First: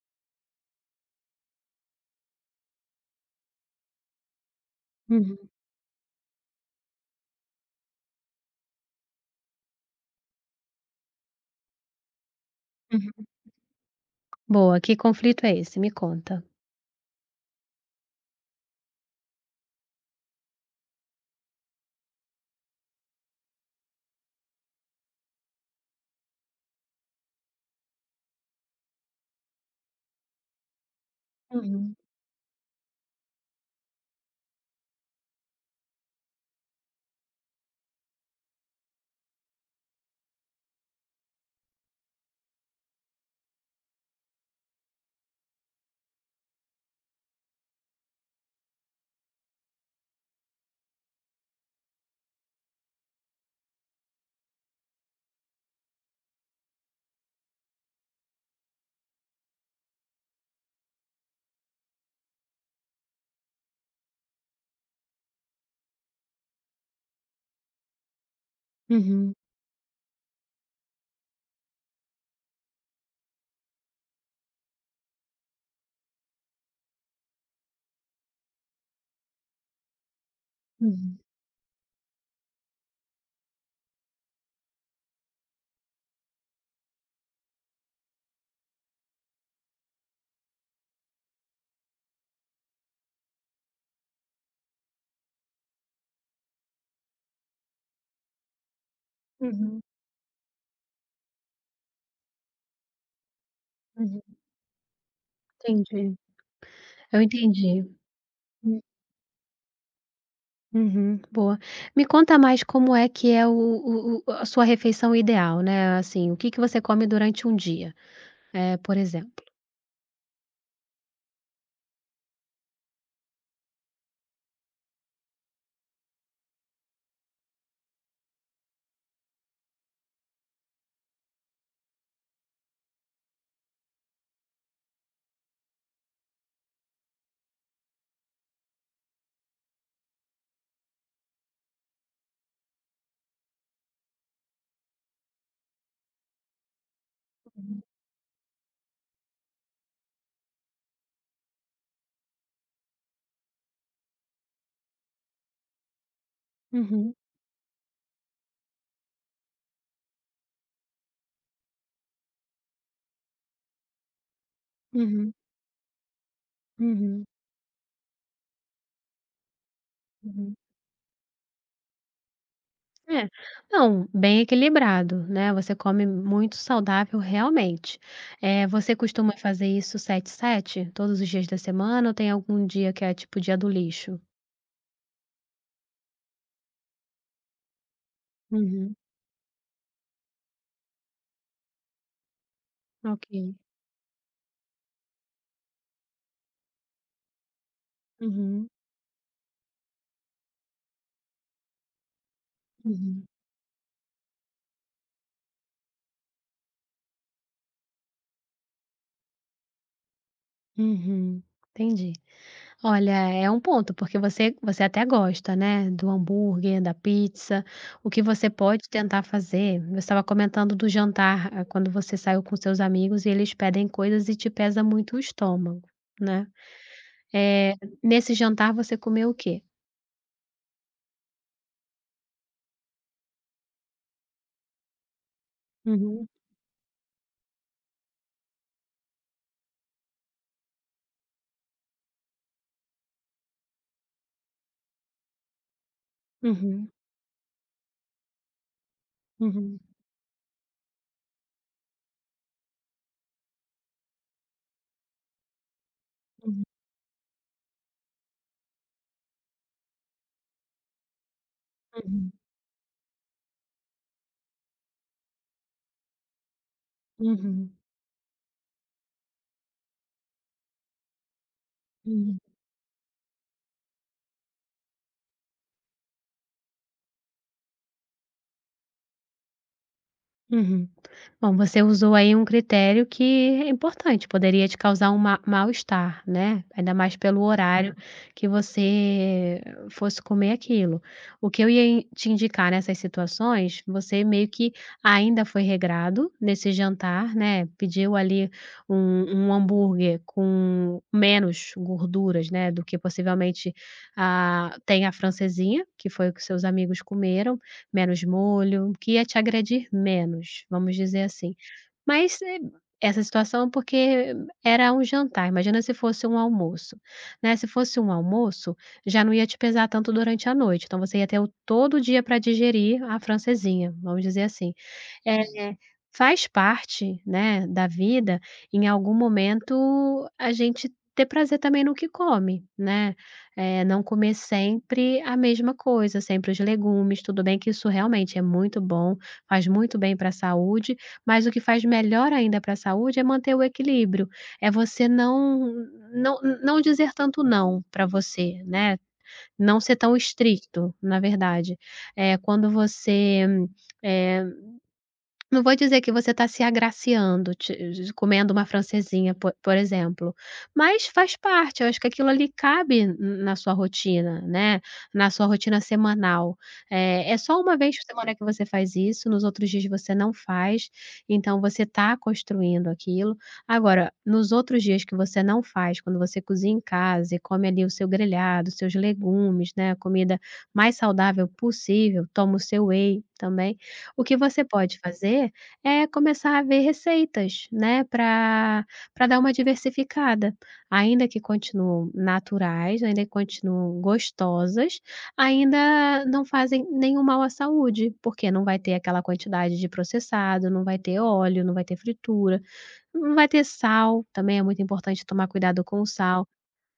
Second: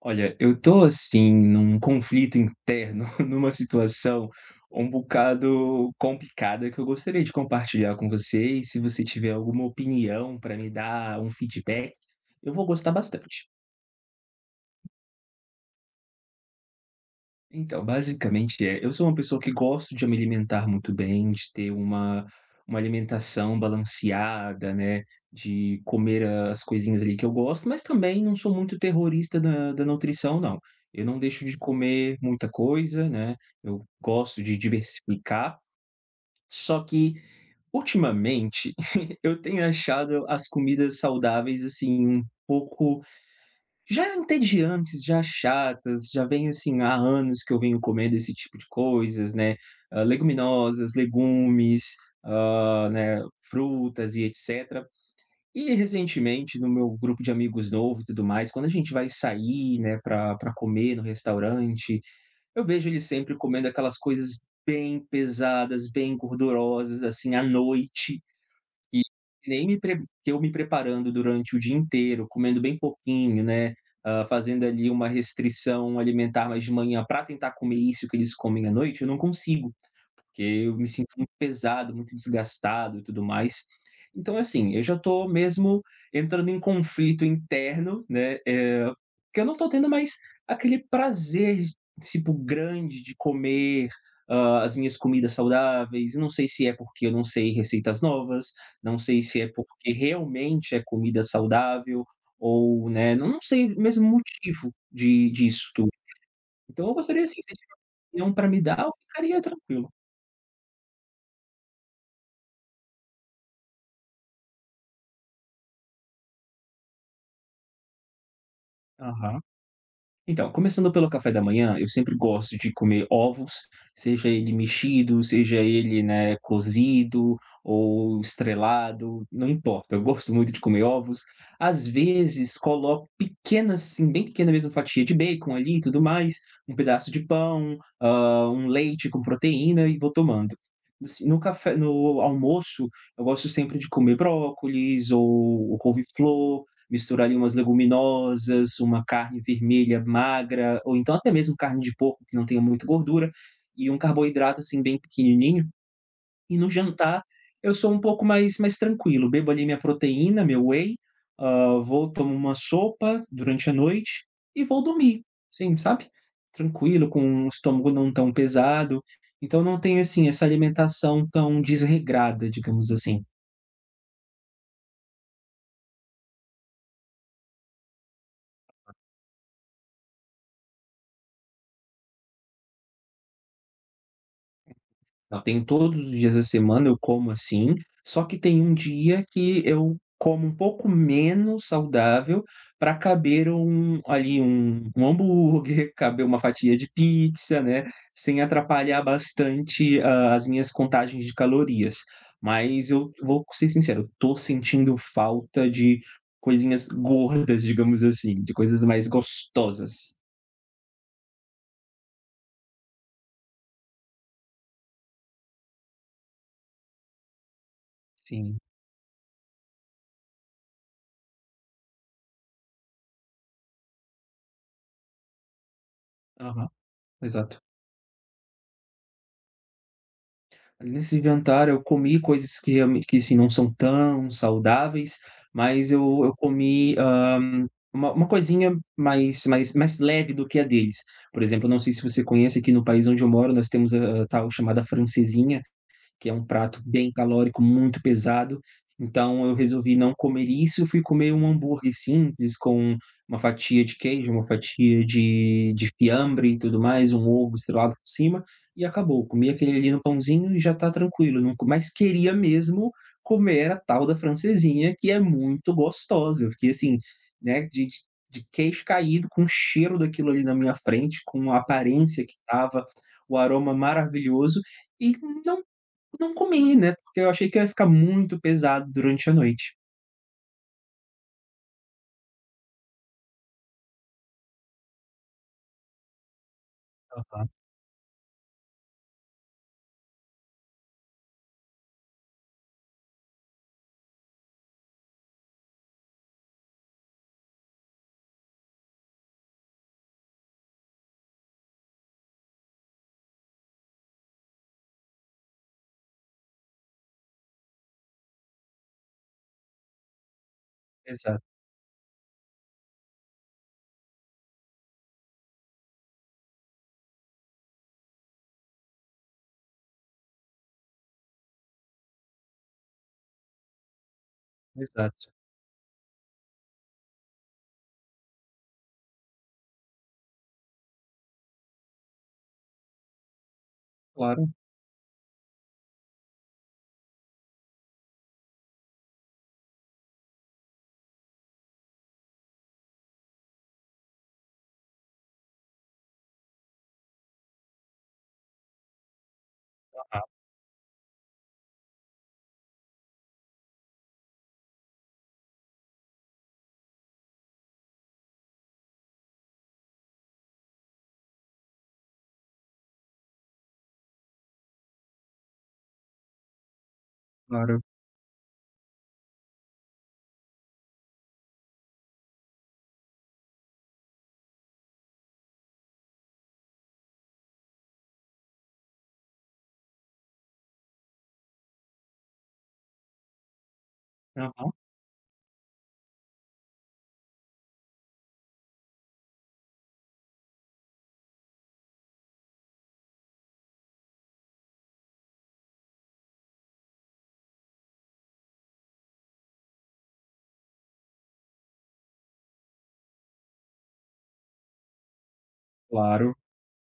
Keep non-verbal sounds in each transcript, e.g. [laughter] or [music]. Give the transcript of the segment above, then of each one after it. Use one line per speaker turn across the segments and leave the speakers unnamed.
Olha, eu tô assim num conflito interno, [laughs] numa situação um
Uhum,
bocado complicada que eu gostaria de compartilhar com você, e se você tiver alguma opinião para me dar um feedback, eu vou gostar
uhum.
bastante.
Boa, que conflito é esse? Me conta.
Então, basicamente é, eu sou uma pessoa que gosto de me alimentar muito bem, de ter uma alimentação balanceada, né, de comer as coisinhas ali que eu gosto, mas também não sou muito terrorista da nutrição não. Eu não deixo de
Uhum,
comer muita coisa, né, eu gosto de diversificar, só que ultimamente [laughs] eu tenho achado as comidas saudáveis, assim, um pouco já eram entediantes, já chatas, já vem, assim, há anos que eu venho comendo esse tipo de coisas, né, leguminosas, legumes, né, frutas e etcétera. E recentemente, no meu grupo de amigos novo e tudo mais, quando a gente vai sair, né, para comer no restaurante, eu vejo eles sempre comendo aquelas coisas bem pesadas, bem gordurosas, assim, à noite. E
uhum,
nem me pre que eu me preparando durante o dia inteiro, comendo bem pouquinho, né, fazendo ali uma restrição alimentar mais de manhã para tentar comer isso que eles comem à noite, eu não consigo. Porque eu me sinto
uhum,
muito pesado, muito desgastado e tudo mais. Então, assim, eu já estou mesmo entrando em conflito interno, né, porque eu não estou tendo mais aquele prazer, tipo, grande de comer, as minhas comidas saudáveis. Não sei se é porque eu não sei receitas novas, não sei se é
uhum,
porque realmente é comida saudável ou, né, não sei mesmo o
uhum.
motivo de disso tudo.
Entendi.
Então eu
Eu
gostaria, assim, se tiver
entendi.
opinião para me
Hum.
dar, eu ficaria tranquilo.
Uhum, boa. Me conta mais como é que é o a sua refeição ideal, né, assim, o que que você come durante um dia, por
Aham.
exemplo?
Então, começando pelo café da manhã, eu sempre gosto de comer ovos, seja ele mexido, seja ele, né, cozido ou estrelado, não importa. Eu gosto muito de comer ovos. Às vezes coloco pequenas, assim, bem pequena mesmo fatia de bacon ali e tudo mais, um pedaço de pão, ah, um leite com proteína e vou tomando. Assim, no café, no almoço, eu gosto sempre de comer brócolis ou couve-flor, misturar ali umas
Uhum,
leguminosas, uma carne vermelha magra, ou então até mesmo carne de porco que não tenha muita gordura, e um carboidrato, assim, bem pequenininho. E no
uhum,
jantar eu sou um pouco mais tranquilo, bebo ali minha proteína, meu whey, hã, vou tomo uma sopa durante a noite e vou dormir,
uhum,
sim, sabe, tranquilo, com
uhum,
um estômago não tão pesado, então não tenho, assim, essa
uhum.
alimentação tão desregrada, digamos assim.
É. Não, bem equilibrado, né, você come muito saudável realmente. Você costuma fazer isso sete, todos os dias da semana ou tem algum dia que é tipo dia do lixo?
Não, tem todos os dias da semana eu como assim, só que tem um
Uhum,
dia que eu como um pouco menos saudável para caber
ok.
um ali um hambúrguer, [laughs] caber uma fatia de pizza, né, sem
Uhum,
atrapalhar bastante a as minhas contagens de calorias. Mas eu
uhum,
vou ser sincero, eu tô sentindo falta de coisinhas gordas, [laughs] digamos assim, de coisas mais gostosas.
uhum, entendi. Olha, é um ponto, porque você até gosta, né, do hambúrguer, da pizza, o que você
Sim.
pode tentar fazer você estava comentando do jantar, quando você saiu com seus amigos e eles pedem coisas e te pesa muito o estômago, né.
Aham, exato.
Eh, Nesse jantar você comeu o quê?
Nesse jantar eu comi coisas que realmen que assim, não são tão saudáveis, mas eu
Uhum,
eu comi, uma coisinha mais leve do que a deles. Por exemplo, eu não sei se você conhece, aqui no país onde eu moro, nós temos a tal chamada francesinha, que é um prato
uhum,
bem calórico, muito pesado. Então eu
uhum,
resolvi não comer isso, fui comer um hambúrguer simples com uma fatia de queijo, uma fatia de fiambre e
uhum,
tudo mais, um ovo estrelado por cima e acabou. Comi aquele ali no pãozinho e já tá tranquilo, não co mas
uhum,
queria mesmo comer a tal da francesinha, que é muito gostosa. Eu fiquei assim, né,
uhum,
de queixo caído com o cheiro daquilo ali na minha frente, com a aparência que
uhum,
tava, o aroma maravilhoso e não não comi, né, porque eu achei que ia ficar muito pesado durante a noite.
uhum. Bom, você usou aí um critério que é importante, poderia te causar um ma mal-estar, né, ainda mais pelo
Aham.
horário. Uhum. Que você fosse comer aquilo. O que eu ia in te indicar nessas situações, você meio que ainda foi regrado nesse jantar, né, pediu ali um um hambúrguer com menos gorduras, né, do que possivelmente, tem a francesinha, que foi o que seus amigos comeram menos molho, que ia te agredir menos, vamos dizer
Exato,
assim. Mas, essa situação porque era um jantar, imagina se fosse um almoço, né, se fosse um almoço, já não ia te pesar tanto durante a noite, então você ia ter o todo o dia para digerir a francesinha, vamos dizer assim.
exato.
Eh, Faz parte, né, da vida, em algum momento, a gente ter prazer também no que come, né, não comer
Claro,
sempre a mesma coisa, sempre os legumes, tudo bem que isso realmente é muito bom, faz muito bem para a saúde, mas o que faz melhor ainda para a saúde é manter o equilíbrio, é você não não dizer tanto "não" para você, né, não ser tão
ah,
estricto, na verdade. Quando você, eh não vou dizer que você está se agraciando, ti comendo uma francesinha, po por exemplo, mas faz parte, eu acho que aquilo ali na sua rotina, né, na sua rotina semanal. É só uma
claro.
vez por semana que você faz isso, nos outros dias você não faz, então você está construindo aquilo. Agora, nos outros dias que você não faz, quando você cozinha em casa e come ali o seu grelhado, os seus legumes, né, a comida mais saudável possível, toma o seu whey também, o que você
Aham,
pode fazer é começar a ver receitas, né, para dar uma diversificada, ainda que continuam naturais, ainda que continuam gostosas, ainda não fazem nenhum mal à saúde, porque não vai ter aquela quantidade de processado, não vai ter óleo, não vai ter fritura, não vai ter sal, também é muito importante tomar cuidado com o
claro.
sal,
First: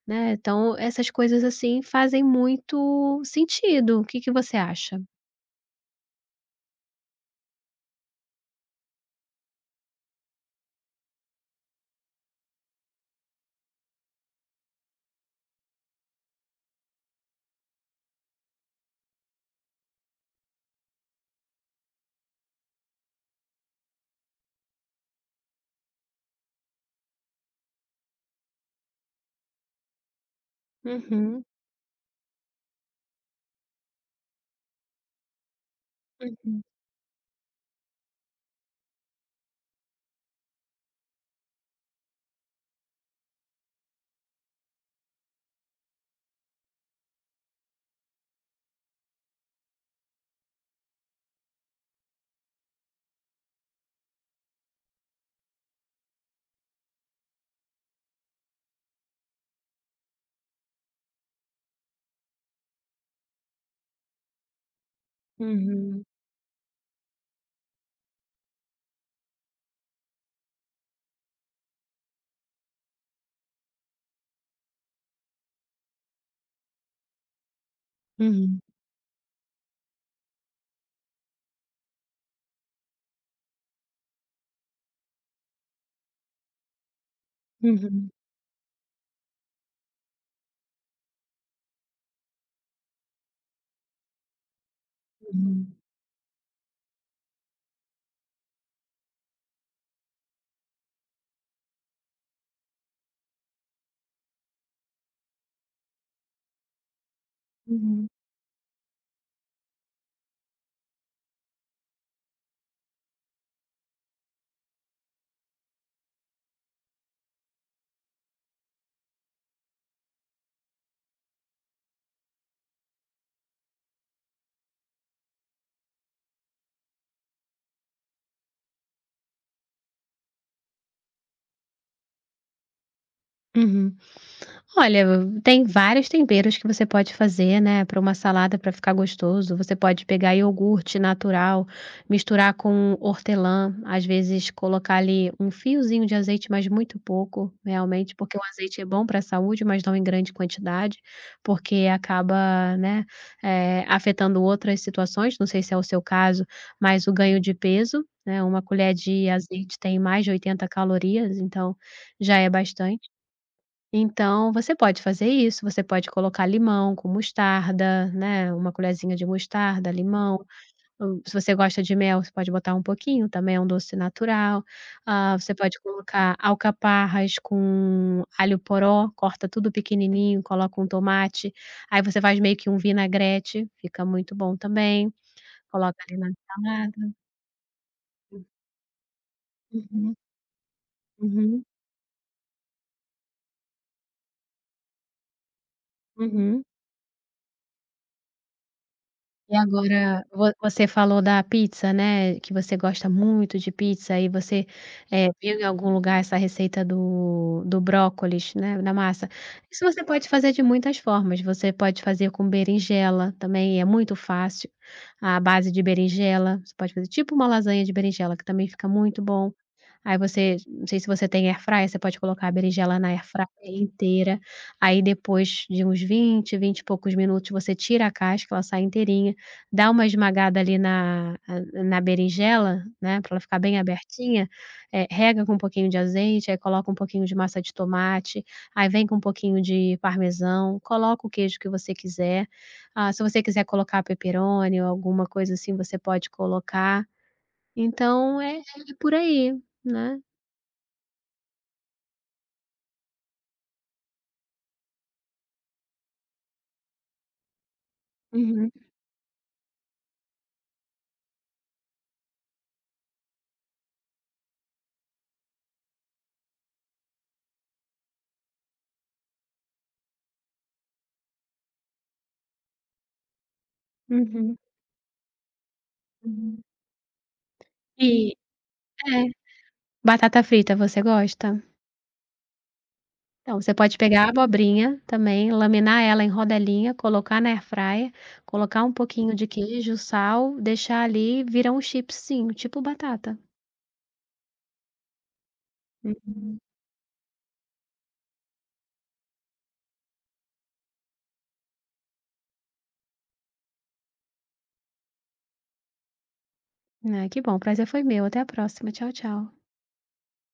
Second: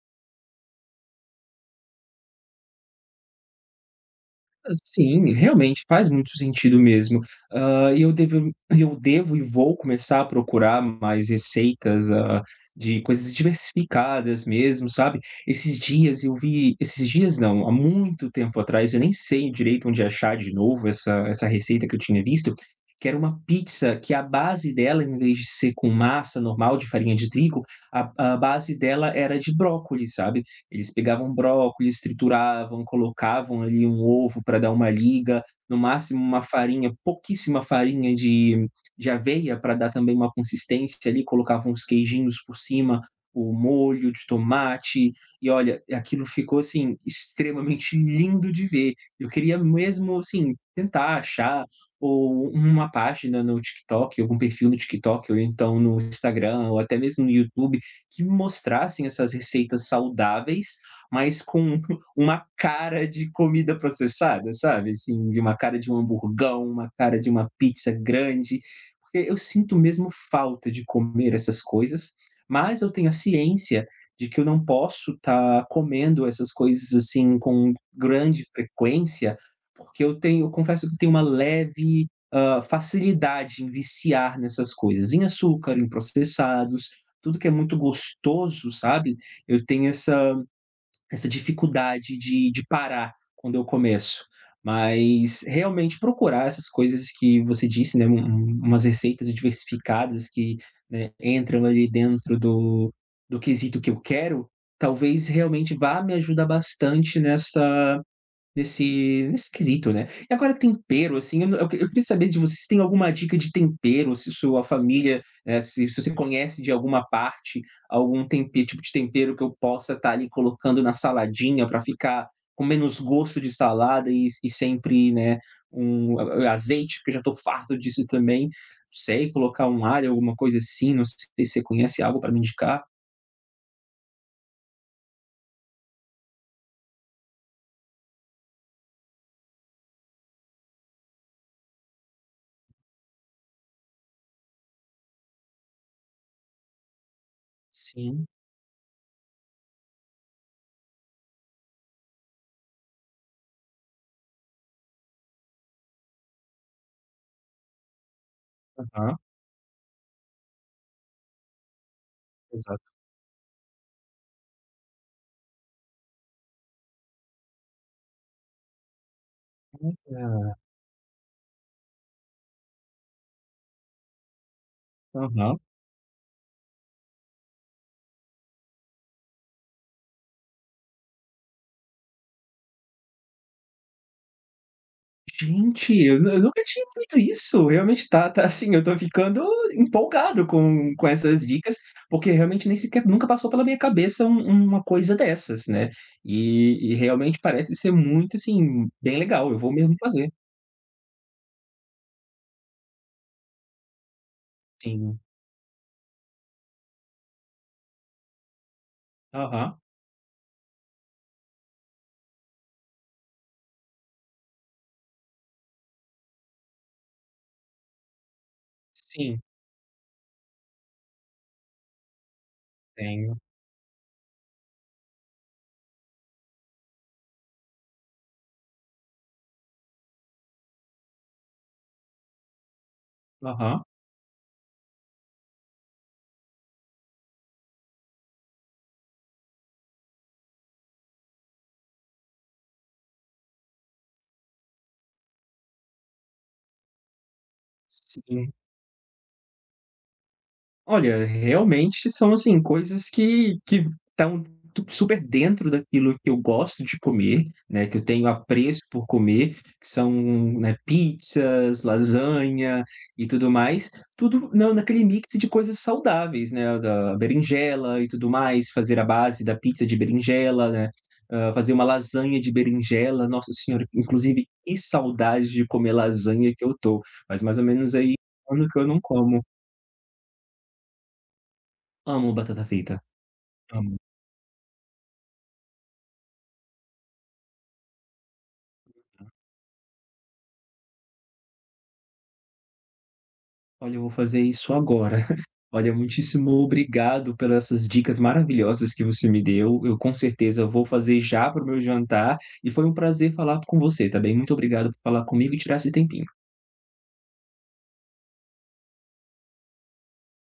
né. Então essas coisas, assim, fazem muito sentido. O que que você acha?
Sim, realmente faz muito sentido mesmo. E eu devo e vou começar a procurar mais receitas, de coisas diversificadas mesmo, sabe. Esses dias eu vi esses dias não, há muito tempo atrás, eu nem sei direito onde achar de novo essa receita que eu tinha visto, que era uma pizza que a base dela, em vez de ser com massa normal de farinha de trigo, a base dela era de brócolis, sabe. Eles pegavam
Uhum,
brócolis, trituravam, colocavam ali um ovo para dar uma liga, no máximo uma
uhum,
farinha, pouquíssima farinha de aveia para dar também uma consistência ali, colocavam os queijinhos por cima, o molho de tomate, e olha, aquilo ficou, assim, extremamente [laughs] lindo de ver. Eu queria mesmo, assim, tentar achar ou uma página no TikTok, algum perfil no TikTok ou então no Instagram ou até mesmo no YouTube que mostrassem essas receitas saudáveis, mas com [laughs] uma cara de comida processada, sabe, assim, de uma cara de um
uhum.
hamburgão, uma cara de uma pizza grande, porque eu sinto mesmo falta de comer essas coisas, mas eu tenho a ciência de que eu não posso estar comendo essas coisas, assim, com grande
Uhum,
frequência, porque eu confesso que eu tenho uma leve, facilidade em viciar nessas coisas, em açúcar, em processados, tudo que é muito
uhum,
gostoso, sabe, eu tenho essa dificuldade de parar quando eu começo. Mas
uhum,
realmente procurar essas coisas que você disse, né, umas receitas diversificadas que, né, entram ali dentro do quesito que eu quero, talvez realmente vá me ajudar bastante nessa
uhum,
Nesse nesse quesito, né. E agora tempero, assim, eu queria saber de você se tem alguma dica de tempero, se sua família, se você conhece de alguma parte, algum tempe tipo de tempero que eu possa estar ali colocando na saladinha para ficar com menos gosto de salada e sempre, né, um a azeite, porque eu já estou farto disso também. Não sei, colocar um alho, alguma coisa assim, não sei se você conhece algo para me indicar.
uhum. Olha, tem vários temperos que você pode fazer, né, para uma salada para ficar gostoso. Você pode pegar iogurte natural, misturar com hortelã, às vezes colocar ali um fiozinho de azeite, mas muito pouco, realmente,
Sim,
porque o azeite é bom para a saúde, mas não em grande quantidade, porque acaba, né, afetando outras situações. Não sei se é o seu caso, mas o ganho de peso, né, uma colher
aham,
de azeite tem mais de 80 calorias, então já é
exato.
bastante. Então, você pode fazer isso, você pode colocar limão com mostarda, né, uma colherzinha de mostarda, limão,
É,
se você gosta de mel, você pode botar um pouquinho, também é um doce natural. Ah, você
aham.
pode colocar alcaparras com alho poró, corta tudo pequenininho, coloca um tomate, aí você faz meio que um vinagrete, fica muito bom também,
Gente,
coloca ali na
eu nunca tinha
salada.
visto isso. Realmente tá assim, eu tô ficando
Uhum,
empolgado com essas
uhum,
dicas, porque realmente nem sequer nunca passou pela minha cabeça uma coisa dessas, né.
uhum.
E realmente parece ser muito, assim, bem legal,
E
eu vou mesmo
agora,
fazer.
vo você falou da pizza, né, que você gosta muito de pizza e você,
Sim.
viu em algum lugar essa receita do brócolis, né, na massa.
Aham.
Isso você pode fazer de muitas formas, você pode fazer com berinjela também, é muito fácil. A base de berinjela, você pode fazer tipo uma lasanha de berinjela que também fica muito
Sim,
bom. Aí você não sei se você tem air fryer, você pode colocar a berinjela na air
tenho.
fryer inteira, aí depois de uns 20, 20 e poucos minutos, você tira a casca, ela sai inteirinha, dá uma esmagada ali na berinjela, né, para ela ficar bem
Aham.
abertinha, rega com um pouquinho de azeite, aí coloca um pouquinho de massa de tomate, aí vem com um pouquinho de parmesão, coloca o queijo que você quiser. Ah, se você quiser colocar pepperoni ou alguma coisa assim, você pode colocar. Então
Sim.
é por aí, né.
Olha, realmente são, assim, coisas que estão tu super dentro daquilo que eu gosto de comer, né, que eu tenho
Uhum,
apreço por comer, que são, né, pizzas, lasanha e tudo mais, tudo na naquele mix de coisas saudáveis, né, da berinjela e tudo mais, fazer a base da pizza de berinjela, né, fazer uma lasanha de berinjela, nossa senhora, inclusive
uhum,
que saudade de comer lasanha
uhum.
que eu tô. Mas mais ou menos
E
aí um ano que eu não
é,
como.
batata frita você gosta?
Amo batata frita.
Então, você pode
Amo.
pegar a abobrinha também, laminar ela em rodelinha, colocar na airfryer, colocar um pouquinho de queijo, sal, deixar ali, vira um chipsinho, tipo batata.
Olha, eu vou fazer isso agora. [laughs] Olha, muitíssimo
Uhum.
obrigado pelas essas dicas maravilhosas que você me deu. Eu com certeza vou fazer já para o meu jantar e foi um prazer falar com você, tá bem? Muito obrigado por falar comigo e tirar esse tempinho.
Ai, que bom, o prazer foi meu, até a próxima, tchau, tchau.